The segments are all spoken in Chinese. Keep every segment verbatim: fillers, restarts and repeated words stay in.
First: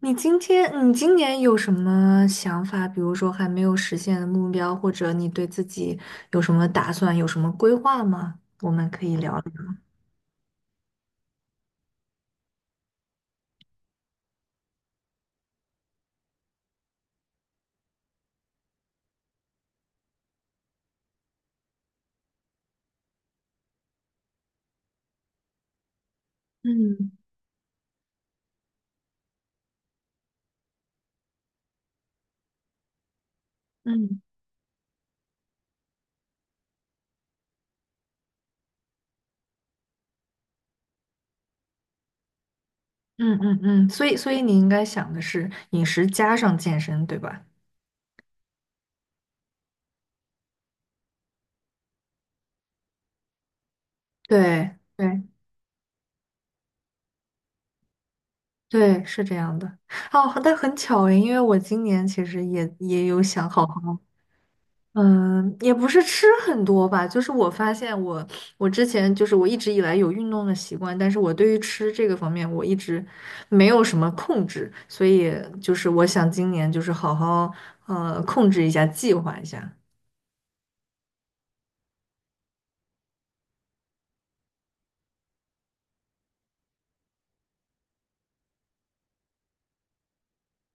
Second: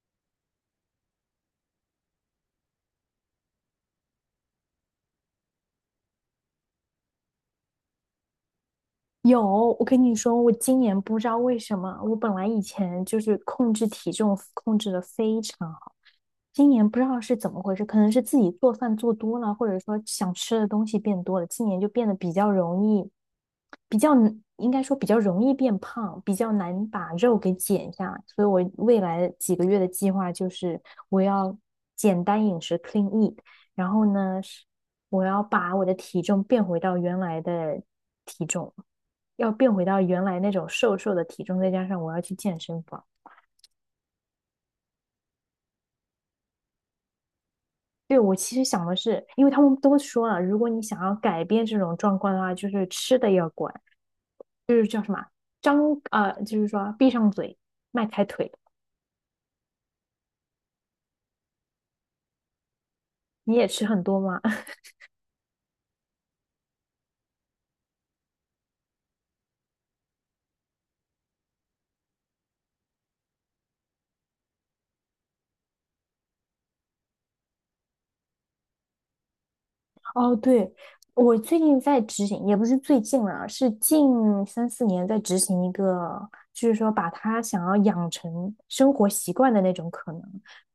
你今天，你今年有什么想法？比如说还没有实现的目标，或者你对自己有什么打算，有什么规划吗？我们可以聊有，聊。我跟你说，我今年不知道为什么，我本来以前就是控制体重控制的非常今年不知道是怎么回事，可能是自己做饭做多了，或者说想吃的东西变多了，今年就变得比较容易，比较难应该说比较容易变胖，比较难嗯把肉给减下来。所以我未来几个月的计划就是我要简单饮食 （clean eat），然后嗯，呢，是我要把我的体重变回到原来的体重，要变回到原来那种瘦瘦的体重，再加上我要去健身房。嗯嗯嗯，所以所以你应该想的是饮食加上健身，对吧？对，我其实想的是，因为他们都说了，如果你想要改变这种状况的话，就是吃的要管，就对是叫什对么，张，呃，就是说闭上嘴，迈开腿。对，是这样的。哦，但很巧诶，因为我今年其实也也有想你好也吃好很多吗？嗯，也不是吃很多吧，就是我发现我我之前就是我一直以来有运动的习惯，但是我对于吃这个方面我一直没有什么控制，所以就是我想今年就是好好呃控制一下，计划一下。哦，对，我最近在执行，也不是最近了，是近三四年在执行一个，就是说把他想要养成生活习惯的那种可能，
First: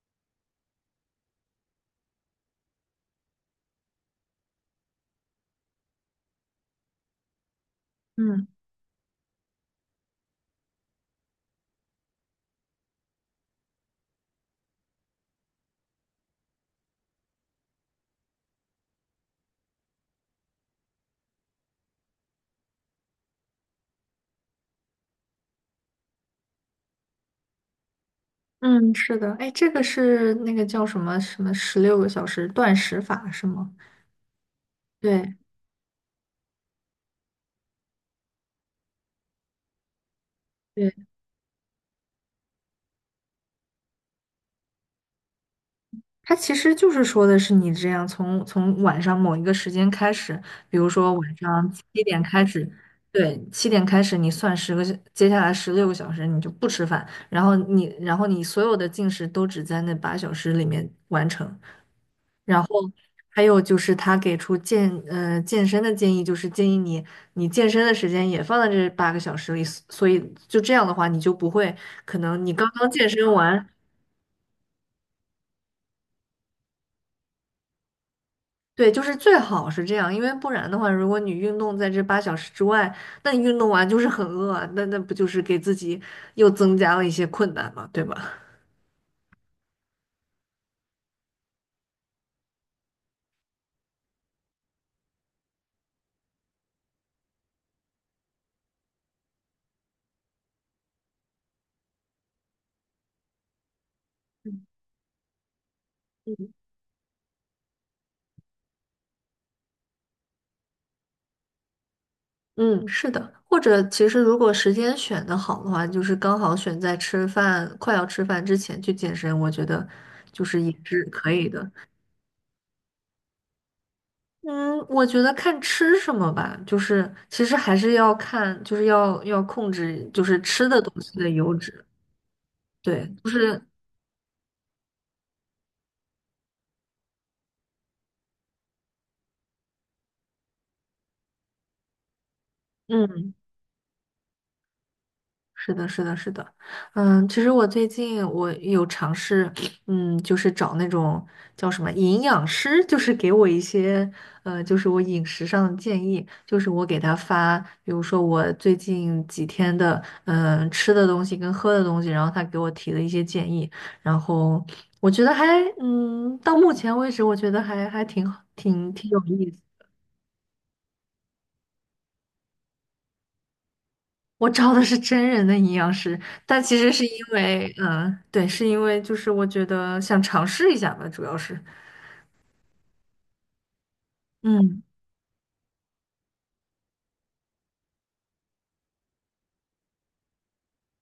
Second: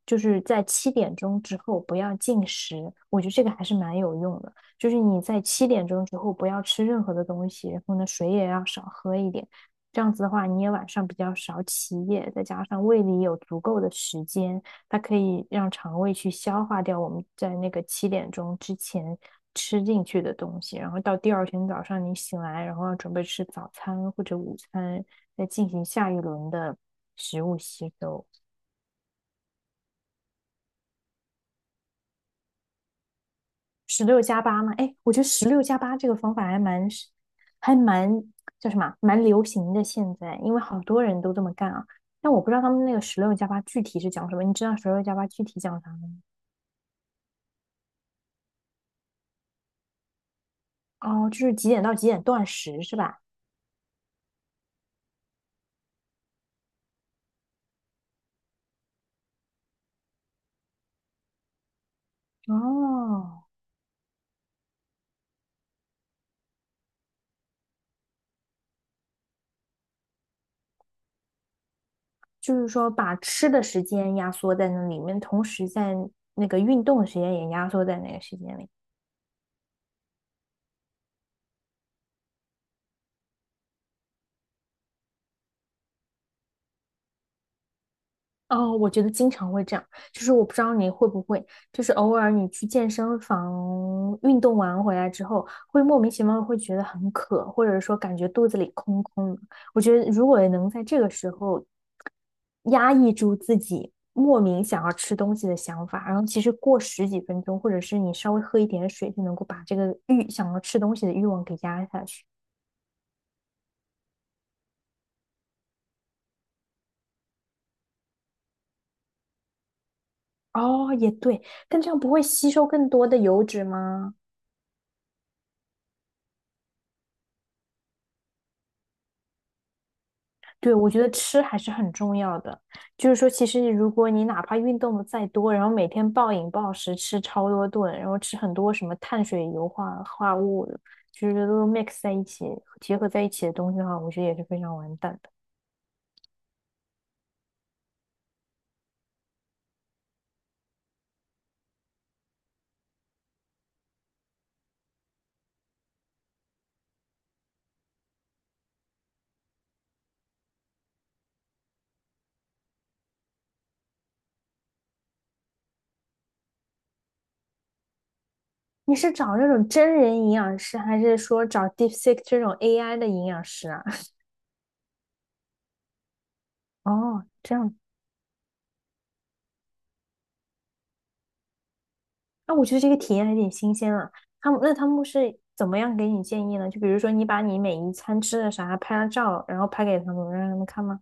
就是在七点钟之后不要进食，我觉得这个还是蛮有用的。就是你在七点钟之后不要吃任何的东西，然后呢水嗯也要少喝一点，这样子的话你也晚上比较少起夜，再加上胃里有足够的时间，它可以让肠胃去消化掉我们在那个七点钟之前吃进去的东西，然后到第二天早上你醒来，然后要准备吃早餐或者午餐，再进行下一轮的食物吸收。嗯，是的，哎，这个是那个叫什么什么十六个小时断食法是吗？十六加八嘛，哎，我觉得对。十六加八这个方法还蛮还蛮叫什么啊蛮流行的现在，因为好多人都这么干啊。但我不知道他们那个十六加八具体是讲什么，你知道十六加八具体讲啥吗？它其实就是说的是你这样从从晚上某一个时间开始，比如说哦，晚就是几上点到七几点点开断始，食是吧？对，七点开始你算十个小，接下来十六个小时你就不吃饭，然后你然后你所有的进食都只在那八小时里面完成。然后哦，还有就是他给出健呃健身的建议，就是建议你你健身的时间也放在这八个小时里，所以就这样的话你就不会可能你就刚是刚说健把身吃的完。时间压缩在那里面，同时在那个运动的时间也压缩在那个时间里。对，就是最好是这样，因为不然的话，如果你运动在这八小时之外，那你运动完就是很饿啊，那那不就是给自己又增加了一些困难嘛，对吧？哦，我觉得经常会这样，就是我不知道你会不会，就是偶尔你去健身房运动完回来之后，会莫名其妙会觉得很渴，或者说感觉肚子里空空的。我觉得如果能在这个时候压抑住自己莫名嗯想要吃东西的想法，然后其嗯实过十几分钟，或者是你稍微喝一点水，就能够把这个欲想要吃东西的欲望给压下去。嗯，是的，或者其实如果时间选的好的话，就是刚好选在吃饭，快要吃饭之前去健身，我觉得就是也哦，是也可对，以的。但这样不会吸收更多的油脂吗？嗯，我觉得看吃什么吧，就是其实还是要看，就是要要控制，就是吃对，的我东觉得西的吃油还是脂。很重要的。对，就是说，就其是实如果你哪怕运动的再多，然后每天暴饮暴食，吃超多顿，然后吃很多什么碳水、油化化物，就是都 mix 在一起，结合在一嗯。起的东西的话，我觉得也是非常完蛋的。是的，是的，是的，嗯，其实我最近我有尝试，嗯，就是找那种叫什么营养师，就是给我一些，呃，就是我饮食上的建议，就是我给他发，比如说我最近几天的，嗯，吃的东西跟喝的东西，然后他给我提了一些建议，然后我觉得还，嗯，到目前为止，我觉得还还挺好挺你挺是有找那意思。种真人营养师，还是说找 DeepSeek 这种 A I 的营养师啊？我招的是真人的营养师，但其 实是因哦，这为，样，嗯，对，是因为就是我觉得想尝试一下吧，主要是，那我觉得这个体验还挺新鲜啊。他们那嗯。他们是怎么样给你建议呢？就比如说，你把你每一餐吃的啥拍了照，然后拍给他们，让他们看吗？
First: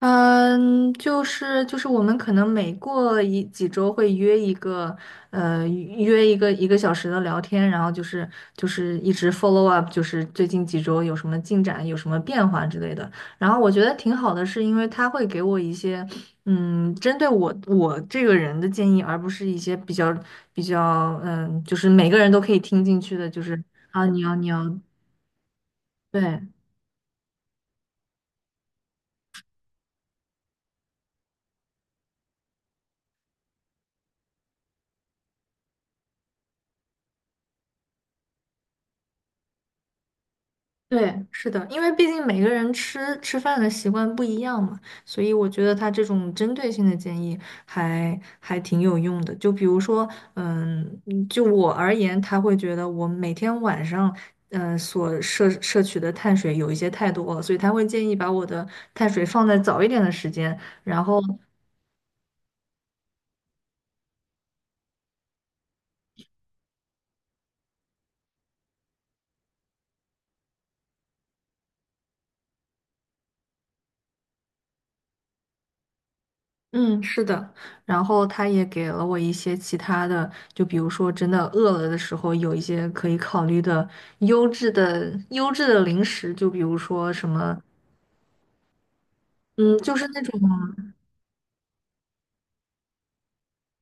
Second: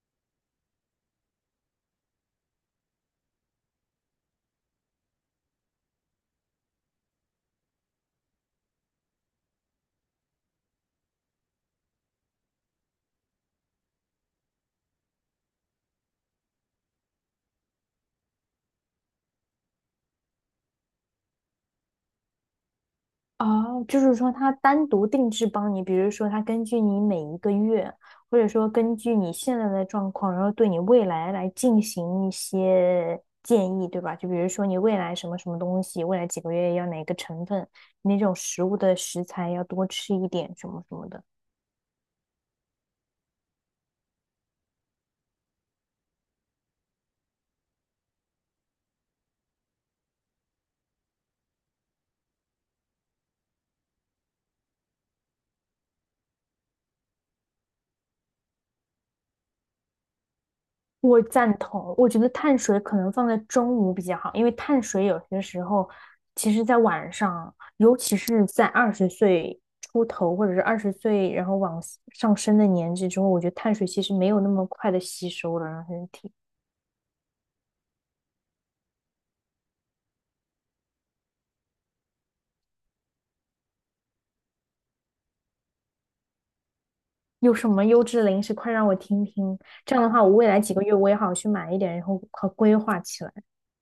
嗯，就是就是我们可能每过一几周会约一个，呃，约一个一个小时的聊天，然后就是就是一直 follow up，就是最近几周有什么进展，有什么变化之类的。然后我觉得挺好的，是因为他会给我一些，嗯，针对我我这个人的建议，而不是一些比较比较，嗯，就是每个人都可以听进去的，就是哦，就啊，是你说要你它要单独定制帮你，比如说对。它根据你每一个月，或者说根据你现在的状况，然后对你未来来进行一些建议，对吧？就比如说你未来什么什么东西，未来几个月要哪个成分，那种食物的食材要多吃一点，什么什么对，的。是的，因为毕竟每个人吃吃饭的习惯不一样嘛，所以我觉得他这种针对性的建议还还挺有用的。就比如说，嗯，嗯就我而言，他会觉得我每天晚上，呃，所摄摄取的碳水有一些太多了，所以他会建议把我的碳水放在早一点的时间，然我后。赞同，我觉得碳水可能放在中午比较好，因为碳水有些时候，其实在晚上，尤其是在二十岁出头或者是二十岁然后往上升的年纪之后，我觉得碳水其实没有那么快的吸收了，让身体。嗯，是的，然后他也给了我一些其他的，就比如说真的饿了的时候，有一些可以考虑的优质的优质的零食，就比如说什有么，什么优质的零食，快让我听听。嗯，这就样是的那话，我种未来几个月我也好去买一点，然后好规划起来。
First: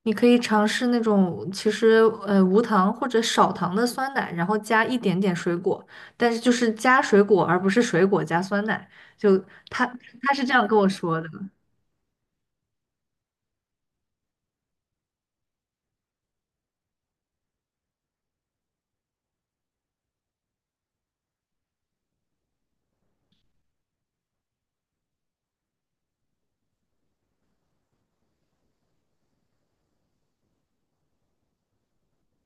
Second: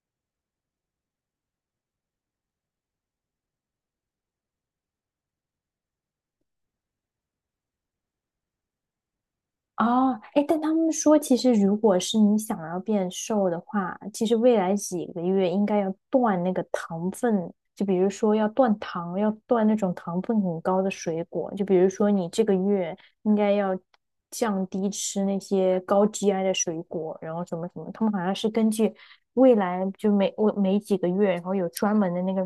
你可以尝试那种其实呃无糖或者少糖的酸奶，然后加一点点水果，但是就是加水果而不是水果加酸奶，就他哦，他是哎，这但样他跟我们说，说的。其实如果是你想要变瘦的话，其实未来几个月应该要断那个糖分，就比如说要断糖，要断那种糖分很高的水果，就比如说你这个月应该要降低吃那些高 G I 的水果，然后什么什么，他们好像是根据未来就每我每几个月，然后有专门的那个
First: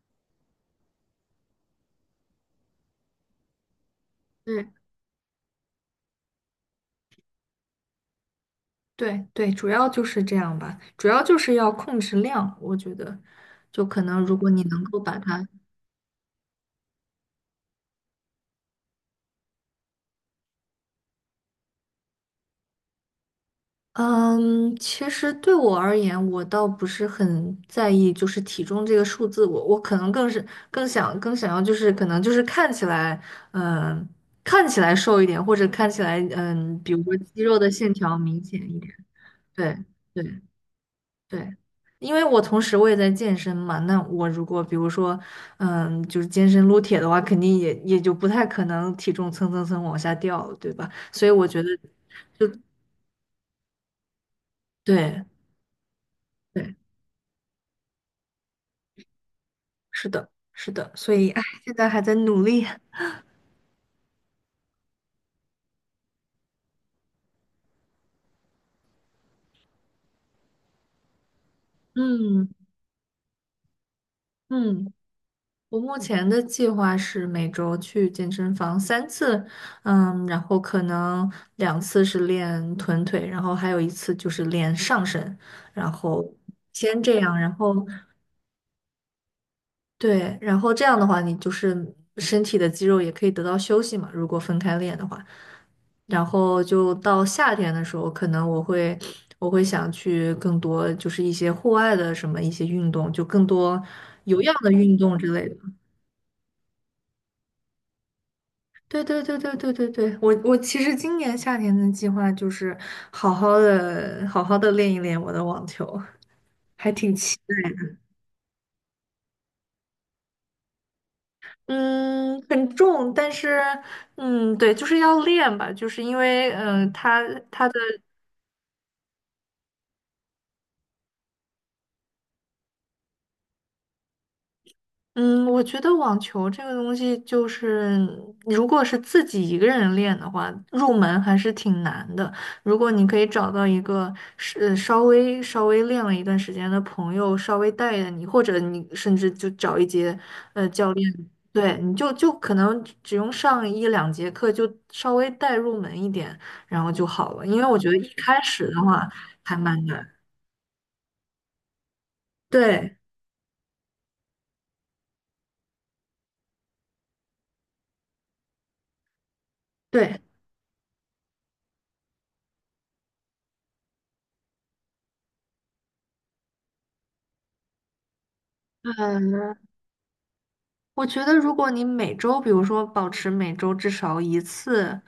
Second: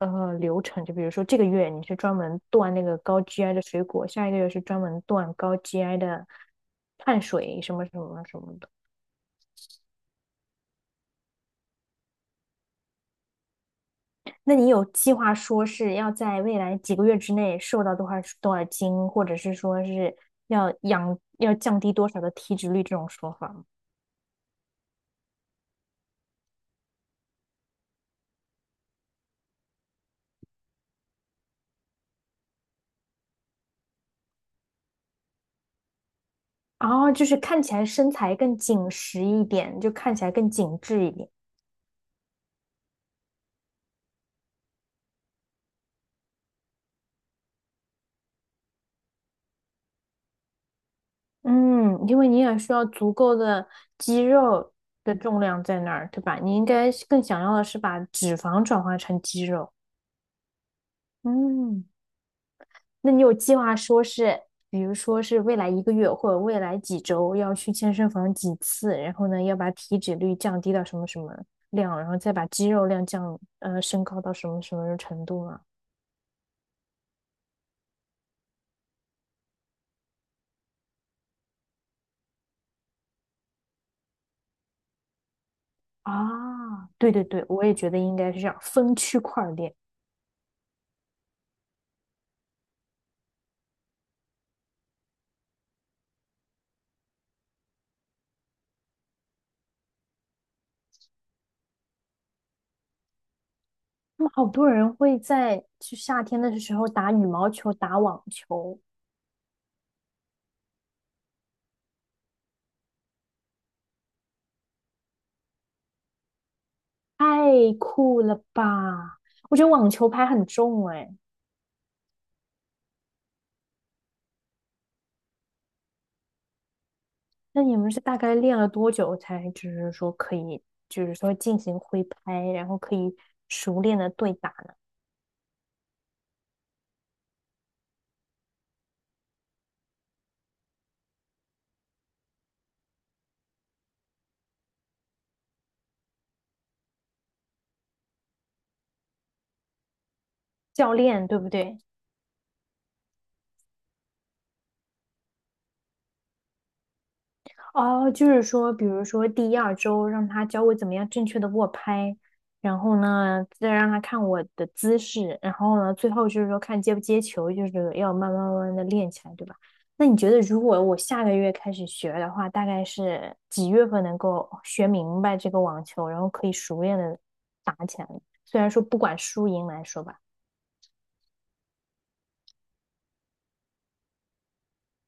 呃流程，就比如说这个月你是专门断那个高 G I 的水果，下一个月是嗯。专门断高 G I 的碳水什么什么什么的。对对，主要就是这样吧，主要就是要控制量，我觉得，就可能如果那你你能有够计把划它，说是要在未来几个月之内瘦到多少多少斤，或者是说是要养要降低多少的体脂率这种说法吗？嗯，其实对我而言，我倒不是很在意就是体重这个数字，我我可能更是更想更想要就是可能就是看起来，嗯，看起来瘦一点，或者看起来，嗯，比如哦，说就是肌肉看的起来线身条材明更显一紧点，实一点，对就看起来对。更紧致一点。对，因为我同时我也在健身嘛，那我如果比如说，嗯，就是健身撸铁的话，肯定也也就不太可能体重蹭蹭蹭往下掉，对吧？所以我觉得嗯，因为你就也需要足够的肌肉的对重量在那儿，对吧？你应对，该是更想要的是把脂肪转化成肌肉。是的，是的，所以哎，现嗯，在还在努力，那你有计划说是，比如说是未来一个月或者未来几周要去健身房几次，然后呢要把体脂率降低到什么什么量，然后再把嗯肌肉量降，呃，升高到什么什嗯，么程度吗？我目前的计划是每周去健身房三次，嗯，然后可能两次是练臀腿，然后还有一次就是练上身，然后啊，先对这对样，对，然我也后。觉得应该是这样，分区块儿练。对，然后这样的话，你就是身体的肌肉也可以得到休息嘛，如果分开练的话。然后就到夏天的时候，可能我会我会想去更多就是一些户外的什么一些运动，就更多那么有好氧多的人运动会之类的。在就夏天的时候打羽毛球、打网球，对对对对对对对，我我其实今年夏天的计划就是好好的好好的练一练我的网球，还挺期。太酷了吧！我觉得网球拍很重哎。嗯，很重，但是，嗯，对，就是要练吧，就是因为，嗯、他那他的你们是大概练了多久才，就是说可以，就是说进行挥拍，然后可以熟练的对打呢？嗯，我觉得网球这个东西，就是如果是自己一个人练的话，入门还是挺难的。如果你可以找到一个是呃稍微稍微练了一段时间的朋友，稍微带着你，或者你甚至就找一节呃教教练，练对不对？对，你就就可能只用上一两节课，就稍微带入门一点，然后就好了。因为我觉得一哦，就开是始说，的比如话说还第二蛮难。周让他教我怎么样正确的握拍，然对后呢，再让他看我的姿势，然后呢，最后就是说看接不接球，就是要慢慢慢慢的练起来，对吧？那你对。觉得如果我下个月开始学的话，大概是几月份能够学明白这个网球，然后可以熟练的打起来呢？虽然说不管嗯，输赢来说吧。我觉得，如果你每周，比如说保持每周至少一次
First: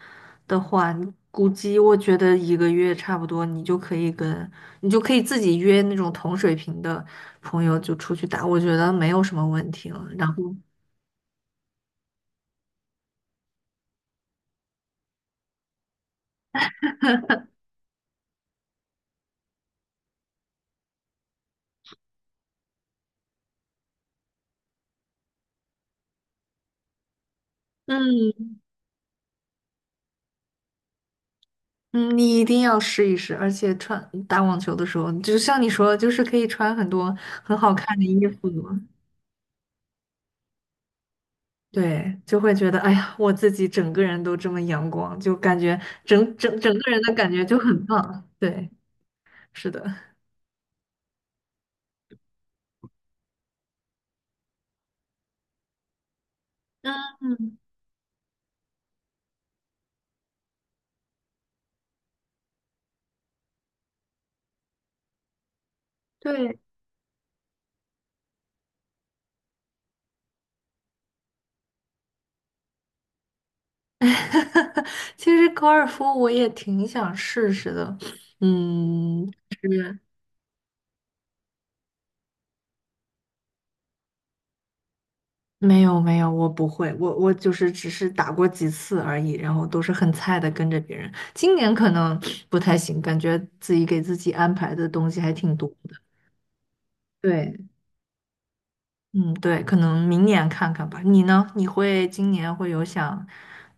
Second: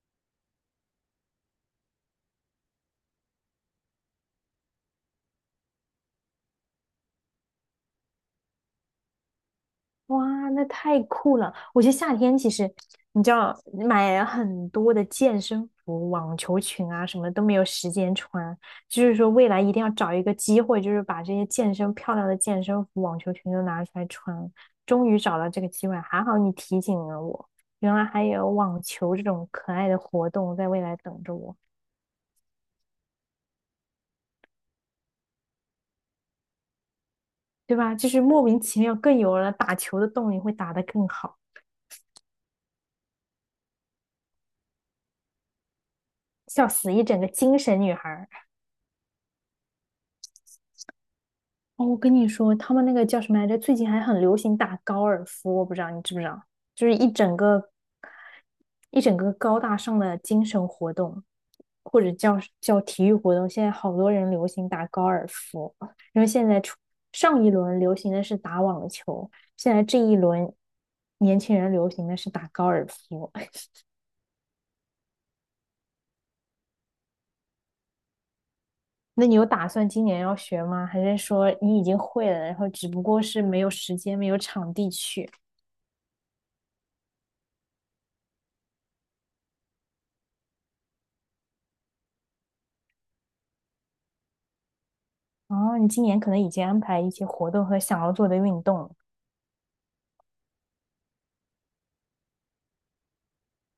的话，你估计我觉得一个月差不多，你就可以跟你就可以自己约那种同水平的朋友就出去打，我觉得没有什么问题了。然后，哇，那太酷了！我觉得夏天其实，你知道，买很多的健身服、网球裙啊，什么都没有时间穿。就是说，未来一定要找一个机会，就是把这些健身漂亮的健身服、网球裙都拿出来穿。终于找到这个机会，还好你提醒了我，原来还有嗯网球这种可爱的活动在未来等着我，嗯，你一定要试一试，而且穿打网球的时候，就像你说的，就是可以穿很多很好对吧？看的就是衣莫服名嘛。其妙更有了打球的动力，会打得更好，对，就会觉得，哎呀，我自己整个人都这么阳光，就感觉整整笑整个死人一的整个感觉就精神很女孩棒。儿。对。是的，哦，我跟你说，他们那个叫什么来着？最近还很流行打高尔夫，我不知道你知不知道，就是一整嗯，个一整个高大上的精神活动，或者叫叫体育活动。现在好多人流行打高尔夫，因为现对，在出上一轮流行的是打网球，现在这一轮年轻人流行的是打高尔夫。其实高尔夫我也挺想试试的，那嗯，你有打算是今年要学吗？还是说你已经会了，然后只不过是没有时间、没有场地去？没有没有，我不会，我我就是只是打过几次而已，然后都是很菜的跟着别人。今年可能不太行，感觉自己给自己安排的东西还挺多哦，你的。今年可能已经安排一些活对，动和想要做的运动，嗯，对，可能明年看看吧。你呢？你会今年会有想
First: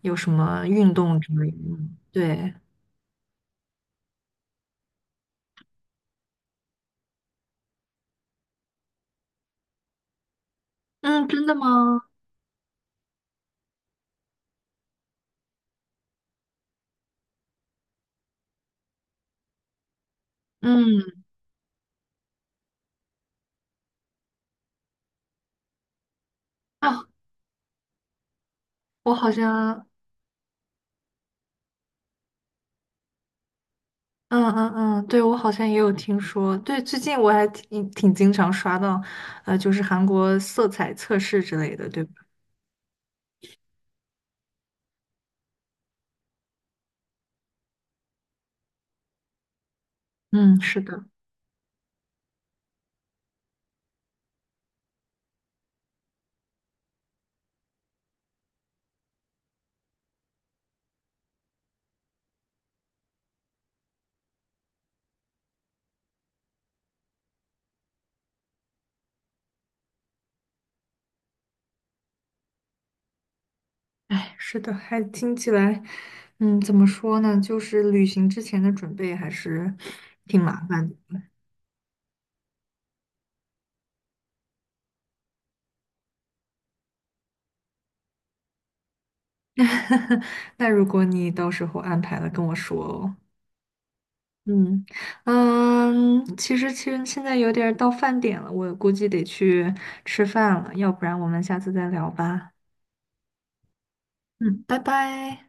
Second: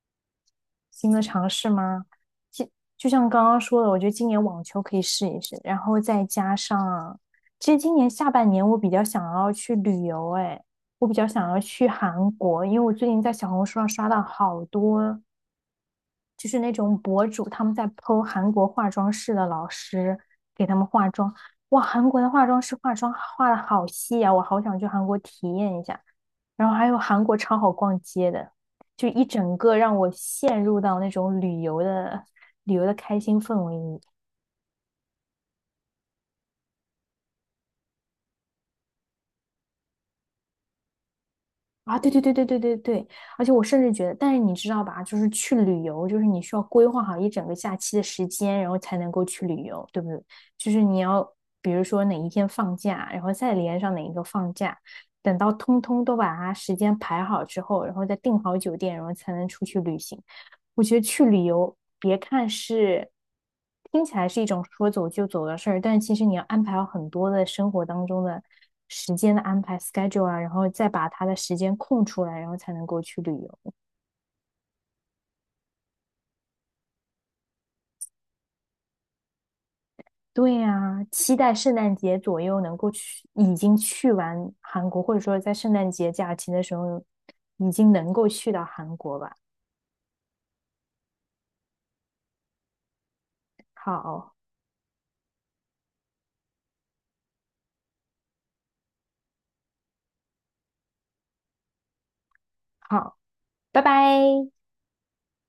有什么运新动的之类尝的试吗？吗？对，就就像刚刚说的，我觉得今年网球可以试一试，然后再加上，其实今年下半年我比较想要去旅游，哎，我比嗯，较真想的要去吗？韩国，因为我最近在小红书上刷到好多。就是那种博主他们在 p 韩国化妆室的老师给他们化嗯。妆，哇，韩国的化妆师化妆化的好细啊，我好想去韩国体验一下。然后还有啊。韩国超好逛街的，就我一好整个像，让我陷入到那种旅游的旅游的开心氛围里。嗯嗯嗯，对，我好像也有听说。对，最近我还挺挺经常刷到，呃，就是韩国色彩测试之类的，啊，对吧？对对对对对对对，而且我甚至觉得，但是你知道吧，就是去旅游，就是你需要规划好一整个假期的时间，然后才能够去旅游，对不对？嗯，就是是你的。要比如说哪一天放假，然后再连上哪一个放假，等到通通都把它时间排好之后，然后再订好酒店，然后才能出去旅行。我觉得去旅游，别看是听起来是一种说走就走的事儿，但其实你要安排好很多的生活当中的时间的安排 schedule 啊，然后再把它的时间空出来，然后才能够去旅游。哎，是的，还听起来，嗯，怎么说呢？就是旅行之前的准备还是挺对麻烦呀，的。期待圣诞节左右能够去，已经去完韩国，或者说在圣诞节假期的时候已经能够去到韩国吧。那如果你到时候安排了，跟我说哦。好，嗯嗯，其实其实现在有点儿到饭点了，我估计得去吃饭了，要不然我们下次再聊吧。好，拜拜。嗯，拜拜。